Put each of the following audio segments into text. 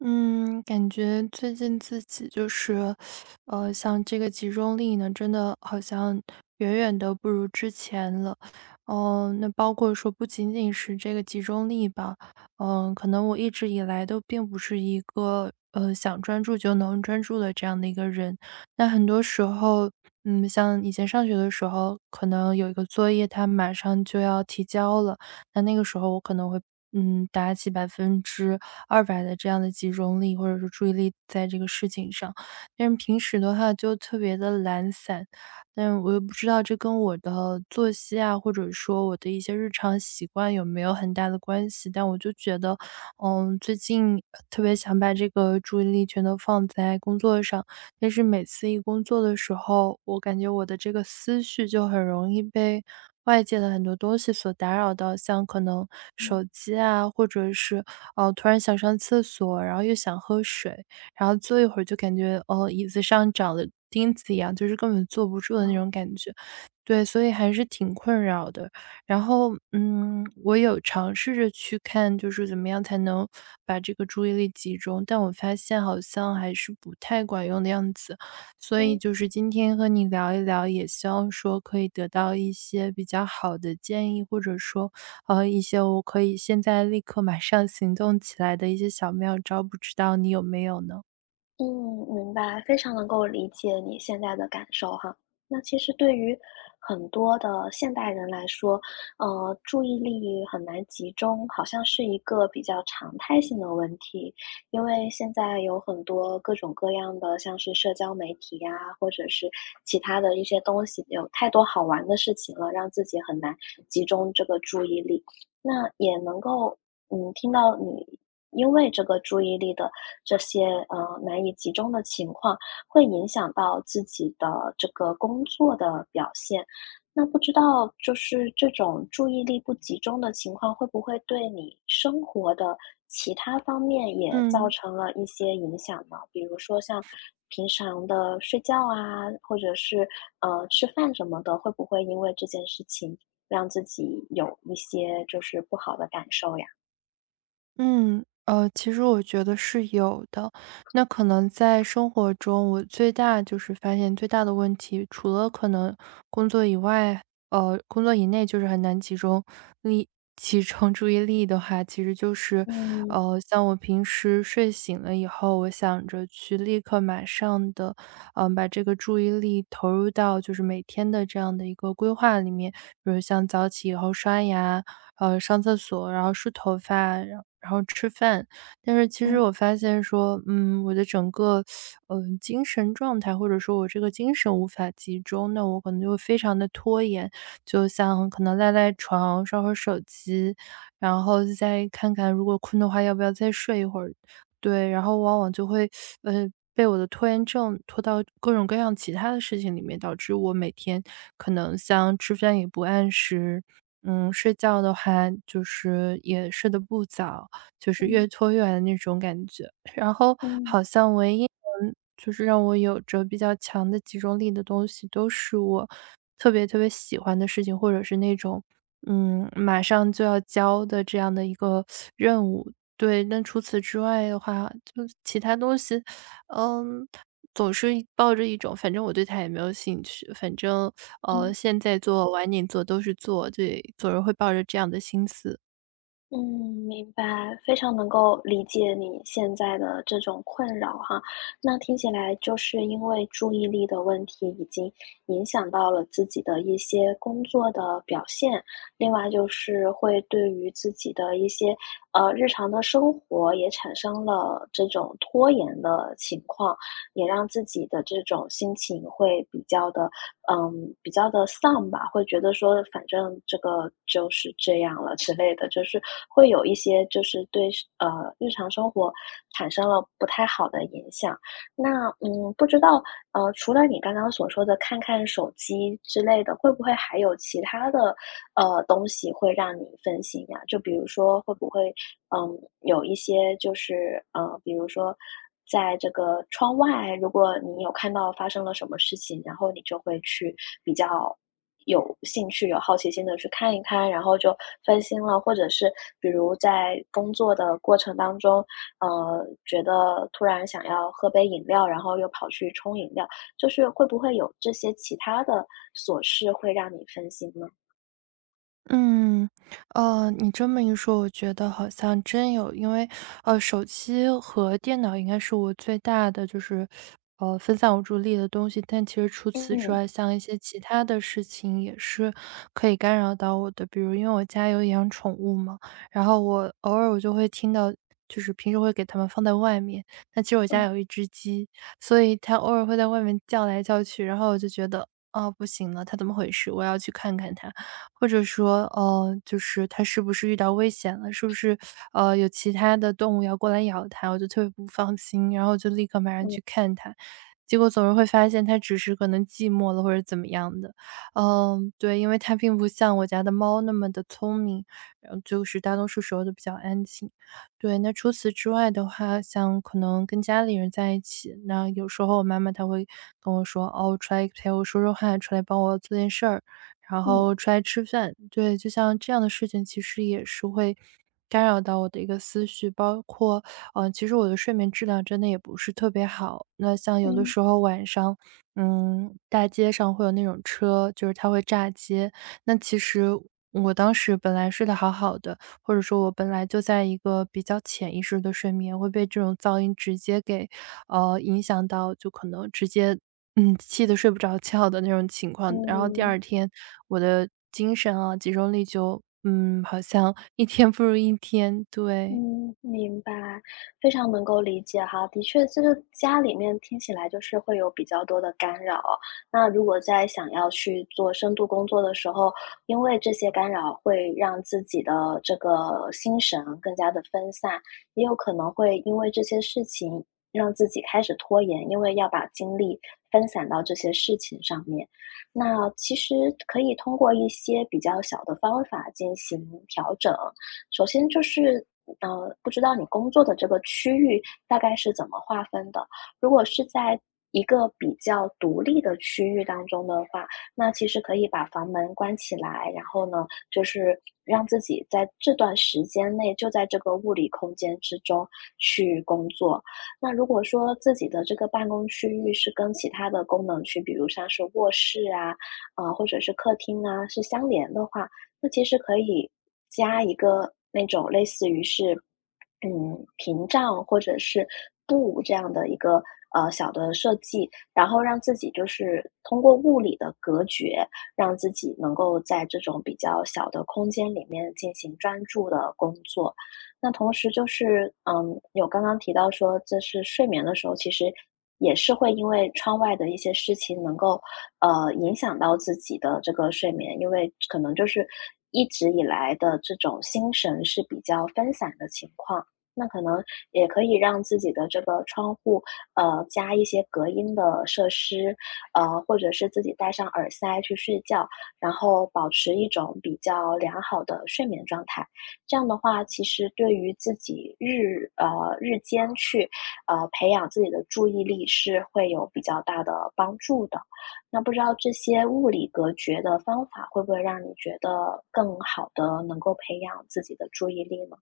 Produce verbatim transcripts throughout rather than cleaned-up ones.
嗯，感觉最近自己就是，呃，像这个集中力呢，真的好像远远的不如之前了。嗯、那包括说不仅仅是这个集中力吧，嗯、可能我一直以来都并不是一个呃想专注就能专注的这样的一个人。那很多时候，嗯，像以前上学的时候，可能有一个作业，它马上就要提交了。那那个时候我可能会，嗯，打起百分之二百的这样的集中力，或者是注意力在这个事情上。但是平时的话就特别的懒散，但我又不知道这跟我的作息啊，或者说我的一些日常习惯有没有很大的关系。但我就觉得，嗯，最近特别想把这个注意力全都放在工作上，但是每次一工作的时候，我感觉我的这个思绪就很容易被外界的很多东西所打扰到，像可能手机啊，或者是哦，突然想上厕所，然后又想喝水，然后坐一会儿就感觉哦，椅子上长了钉子一样，就是根本坐不住的那种感觉。对，所以还是挺困扰的。然后，嗯，我有尝试着去看，就是怎么样才能把这个注意力集中，但我发现好像还是不太管用的样子。所以就是今天和你聊一聊，也希望说可以得到一些比较好的建议，或者说，呃，一些我可以现在立刻马上行动起来的一些小妙招，不知道你有没有呢？嗯，明白，非常能够理解你现在的感受哈。那其实对于很多的现代人来说，呃，注意力很难集中，好像是一个比较常态性的问题。因为现在有很多各种各样的，像是社交媒体呀，或者是其他的一些东西，有太多好玩的事情了，让自己很难集中这个注意力。那也能够，嗯，听到你因为这个注意力的这些呃难以集中的情况，会影响到自己的这个工作的表现。那不知道就是这种注意力不集中的情况，会不会对你生活的其他方面也造嗯。成了一些影响呢？比如说像平常的睡觉啊，或者是呃吃饭什么的，会不会因为这件事情让自己有一些就是不好的感受呀？嗯，呃，其实我觉得是有的。那可能在生活中，我最大就是发现最大的问题，除了可能工作以外，呃，工作以内就是很难集中力、集中注意力的话，其实就是，嗯呃，像我平时睡醒了以后，我想着去立刻马上的，嗯、把这个注意力投入到就是每天的这样的一个规划里面，比如像早起以后刷牙，呃，上厕所，然后梳头发，然后然后吃饭。但是其实嗯我发现说，嗯，我的整个，嗯，精神状态，或者说我这个精神无法集中，那我可能就会非常的拖延。就像可能赖赖床，刷会儿手机，然后再看看如果困的话要不要再睡一会儿。对，然后往往就会，呃，被我的拖延症拖到各种各样其他的事情里面，导致我每天可能像吃饭也不按时，嗯，睡觉的话就是也睡得不早，就是嗯越拖越晚的那种感觉。然后嗯好像唯一能就是让我有着比较强的集中力的东西，都是我特别特别喜欢的事情，或者是那种嗯，马上就要交的这样的一个任务。对，那除此之外的话，就其他东西，嗯，总是一抱着一种反正我对他也没有兴趣，反正，呃，嗯。现在做晚点做都是做，对，总是会抱着这样的心思。嗯，明白，非常能够理解你现在的这种困扰哈。那听起来就是因为注意力的问题已经影响到了自己的一些工作的表现，另外就是会对于自己的一些呃日常的生活也产生了这种拖延的情况，也让自己的这种心情会比较的嗯，比较的丧吧，会觉得说反正这个就是这样了之类的，就是会有一些就是对呃，日常生活产生了不太好的影响。那，嗯，不知道，呃，除了你刚刚所说的看看手机之类的，会不会还有其他的，呃，东西会让你分心呀？就比如说会不会嗯，有一些就是，呃，比如说在这个窗外，如果你有看到发生了什么事情，然后你就会去比较有兴趣、有好奇心的去看一看，然后就分心了。或者是比如在工作的过程当中，呃，觉得突然想要喝杯饮料，然后又跑去冲饮料，就是会不会有这些其他的琐事会让你分心呢？嗯，呃，你这么一说，我觉得好像真有，因为呃，手机和电脑应该是我最大的就是，呃，分散我注意力的东西。但其实除此之嗯，外，像一些其他的事情也是可以干扰到我的，比如因为我家有养宠物嘛，然后我偶尔我就会听到，就是平时会给它们放在外面，那其实我家嗯有一只鸡，所以它偶尔会在外面叫来叫去，然后我就觉得。哦，不行了，它怎么回事？我要去看看它。或者说，呃，就是它是不是遇到危险了，是不是呃有其他的动物要过来咬它，我就特别不放心，然后就立刻马上嗯去看它。结果总是会发现它只是可能寂寞了或者怎么样的，嗯，对，因为它并不像我家的猫那么的聪明，然后就是大多数时候都比较安静。对，那除此之外的话，像可能跟家里人在一起，那有时候我妈妈她会跟我说："哦，出来陪我说说话，出来帮我做件事儿。"然后嗯出来吃饭。对，就像这样的事情，其实也是会干扰到我的一个思绪，包括，嗯，其实我的睡眠质量真的也不是特别好。那像有的嗯时候晚上，嗯，大街上会有那种车，就是它会炸街。那其实我当时本来睡得好好的，或者说我本来就在一个比较潜意识的睡眠，会被这种噪音直接给，呃，影响到，就可能直接嗯，气得睡不着觉的那种情况。然后第嗯。二天，我的精神啊，集中力就嗯，好像一天不如一天，对。嗯，明白，非常能够理解哈。的确，就是家里面听起来就是会有比较多的干扰。那如果在想要去做深度工作的时候，因为这些干扰会让自己的这个心神更加的分散，也有可能会因为这些事情让自己开始拖延，因为要把精力分散到这些事情上面。那其实可以通过一些比较小的方法进行调整。首先就是，呃，不知道你工作的这个区域大概是怎么划分的？如果是在一个比较独立的区域当中的话，那其实可以把房门关起来，然后呢，就是让自己在这段时间内就在这个物理空间之中去工作。那如果说自己的这个办公区域是跟其他的功能区，比如像是卧室啊，啊或者是客厅啊，是相连的话，那其实可以加一个那种类似于是，嗯，屏障或者是布这样的一个呃小的设计，然后让自己就是通过物理的隔绝，让自己能够在这种比较小的空间里面进行专注的工作。那同时就是，嗯，有刚刚提到说，这是睡眠的时候，其实也是会因为窗外的一些事情能够呃，影响到自己的这个睡眠，因为可能就是一直以来的这种心神是比较分散的情况。那可能也可以让自己的这个窗户，呃，加一些隔音的设施，呃，或者是自己戴上耳塞去睡觉，然后保持一种比较良好的睡眠状态。这样的话，其实对于自己日呃日间去呃培养自己的注意力是会有比较大的帮助的。那不知道这些物理隔绝的方法，会不会让你觉得更好的，能够培养自己的注意力呢？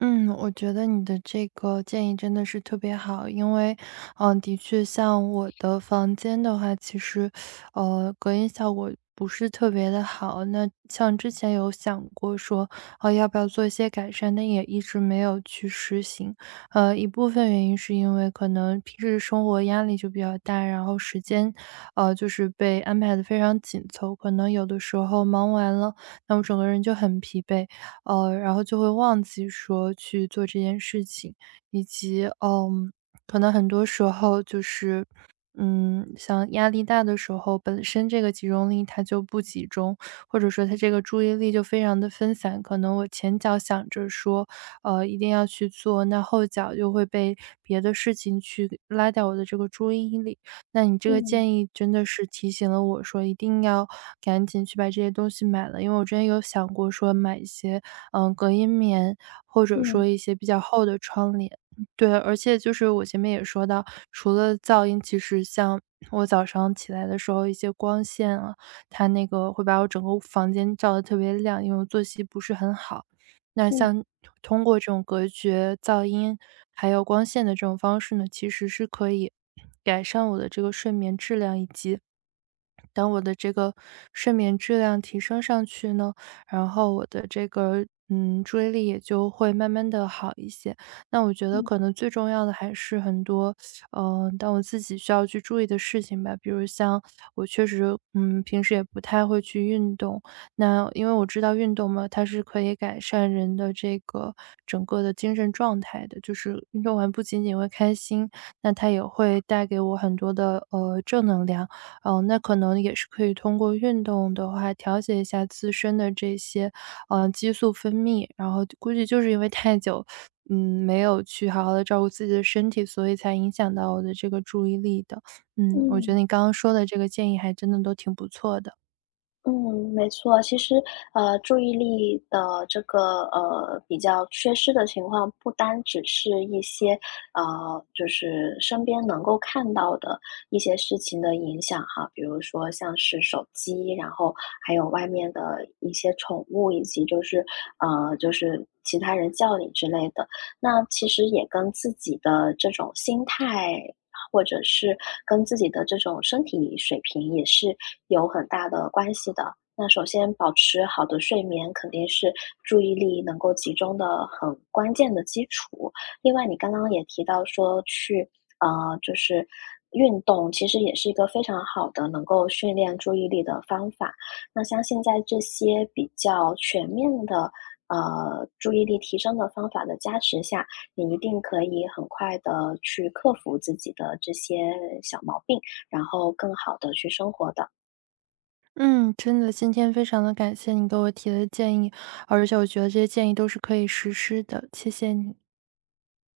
嗯，我觉得你的这个建议真的是特别好，因为，嗯，的确，像我的房间的话，其实，呃，隔音效果不是特别的好。那像之前有想过说，呃，要不要做一些改善，但也一直没有去实行。呃，一部分原因是因为可能平时生活压力就比较大，然后时间，呃，就是被安排的非常紧凑，可能有的时候忙完了，那我整个人就很疲惫。呃，然后就会忘记说去做这件事情，以及嗯，可能很多时候就是，嗯，像压力大的时候，本身这个集中力它就不集中，或者说它这个注意力就非常的分散。可能我前脚想着说，呃，一定要去做，那后脚又会被别的事情去拉掉我的这个注意力。那你这个嗯，建议真的是提醒了我说，一定要赶紧去把这些东西买了。因为我之前有想过说买一些，嗯，隔音棉，或者嗯，说一些比较厚的窗帘。对，而且就是我前面也说到，除了噪音，其实像我早上起来的时候，一些光线啊，它那个会把我整个房间照得特别亮，因为我作息不是很好。那嗯，像通过这种隔绝噪音，还有光线的这种方式呢，其实是可以改善我的这个睡眠质量，以及当我的这个睡眠质量提升上去呢，然后我的这个嗯注意力也就会慢慢的好一些。那我觉得嗯，可能最重要的还是很多，嗯、但我自己需要去注意的事情吧，比如像我确实嗯平时也不太会去运动，那因为我知道运动嘛，它是可以改善人的这个整个的精神状态的，就是运动完不仅仅会开心，那它也会带给我很多的呃正能量。呃，那可能也是可以通过运动的话，调节一下自身的这些，呃，激素分泌。然后估计就是因为太久，嗯，没有去好好的照顾自己的身体，所以才影响到我的这个注意力的。嗯，我觉嗯。得你刚刚说的这个建议还真的都挺不错的。嗯，没错。其实，呃，注意力的这个呃比较缺失的情况，不单只是一些呃，就是身边能够看到的一些事情的影响哈，比如说像是手机，然后还有外面的一些宠物，以及就是呃，就是其他人叫你之类的。那其实也跟自己的这种心态，或者是跟自己的这种身体水平也是有很大的关系的。那首先保持好的睡眠肯定是注意力能够集中的很关键的基础。另外，你刚刚也提到说去，呃，就是运动，其实也是一个非常好的能够训练注意力的方法。那相信在这些比较全面的呃注意力提升的方法的加持下，你一定可以很快的去克服自己的这些小毛病，然后更好的去生活的。嗯，真的，今天非常的感谢你给我提的建议，而且我觉得这些建议都是可以实施的，谢谢你。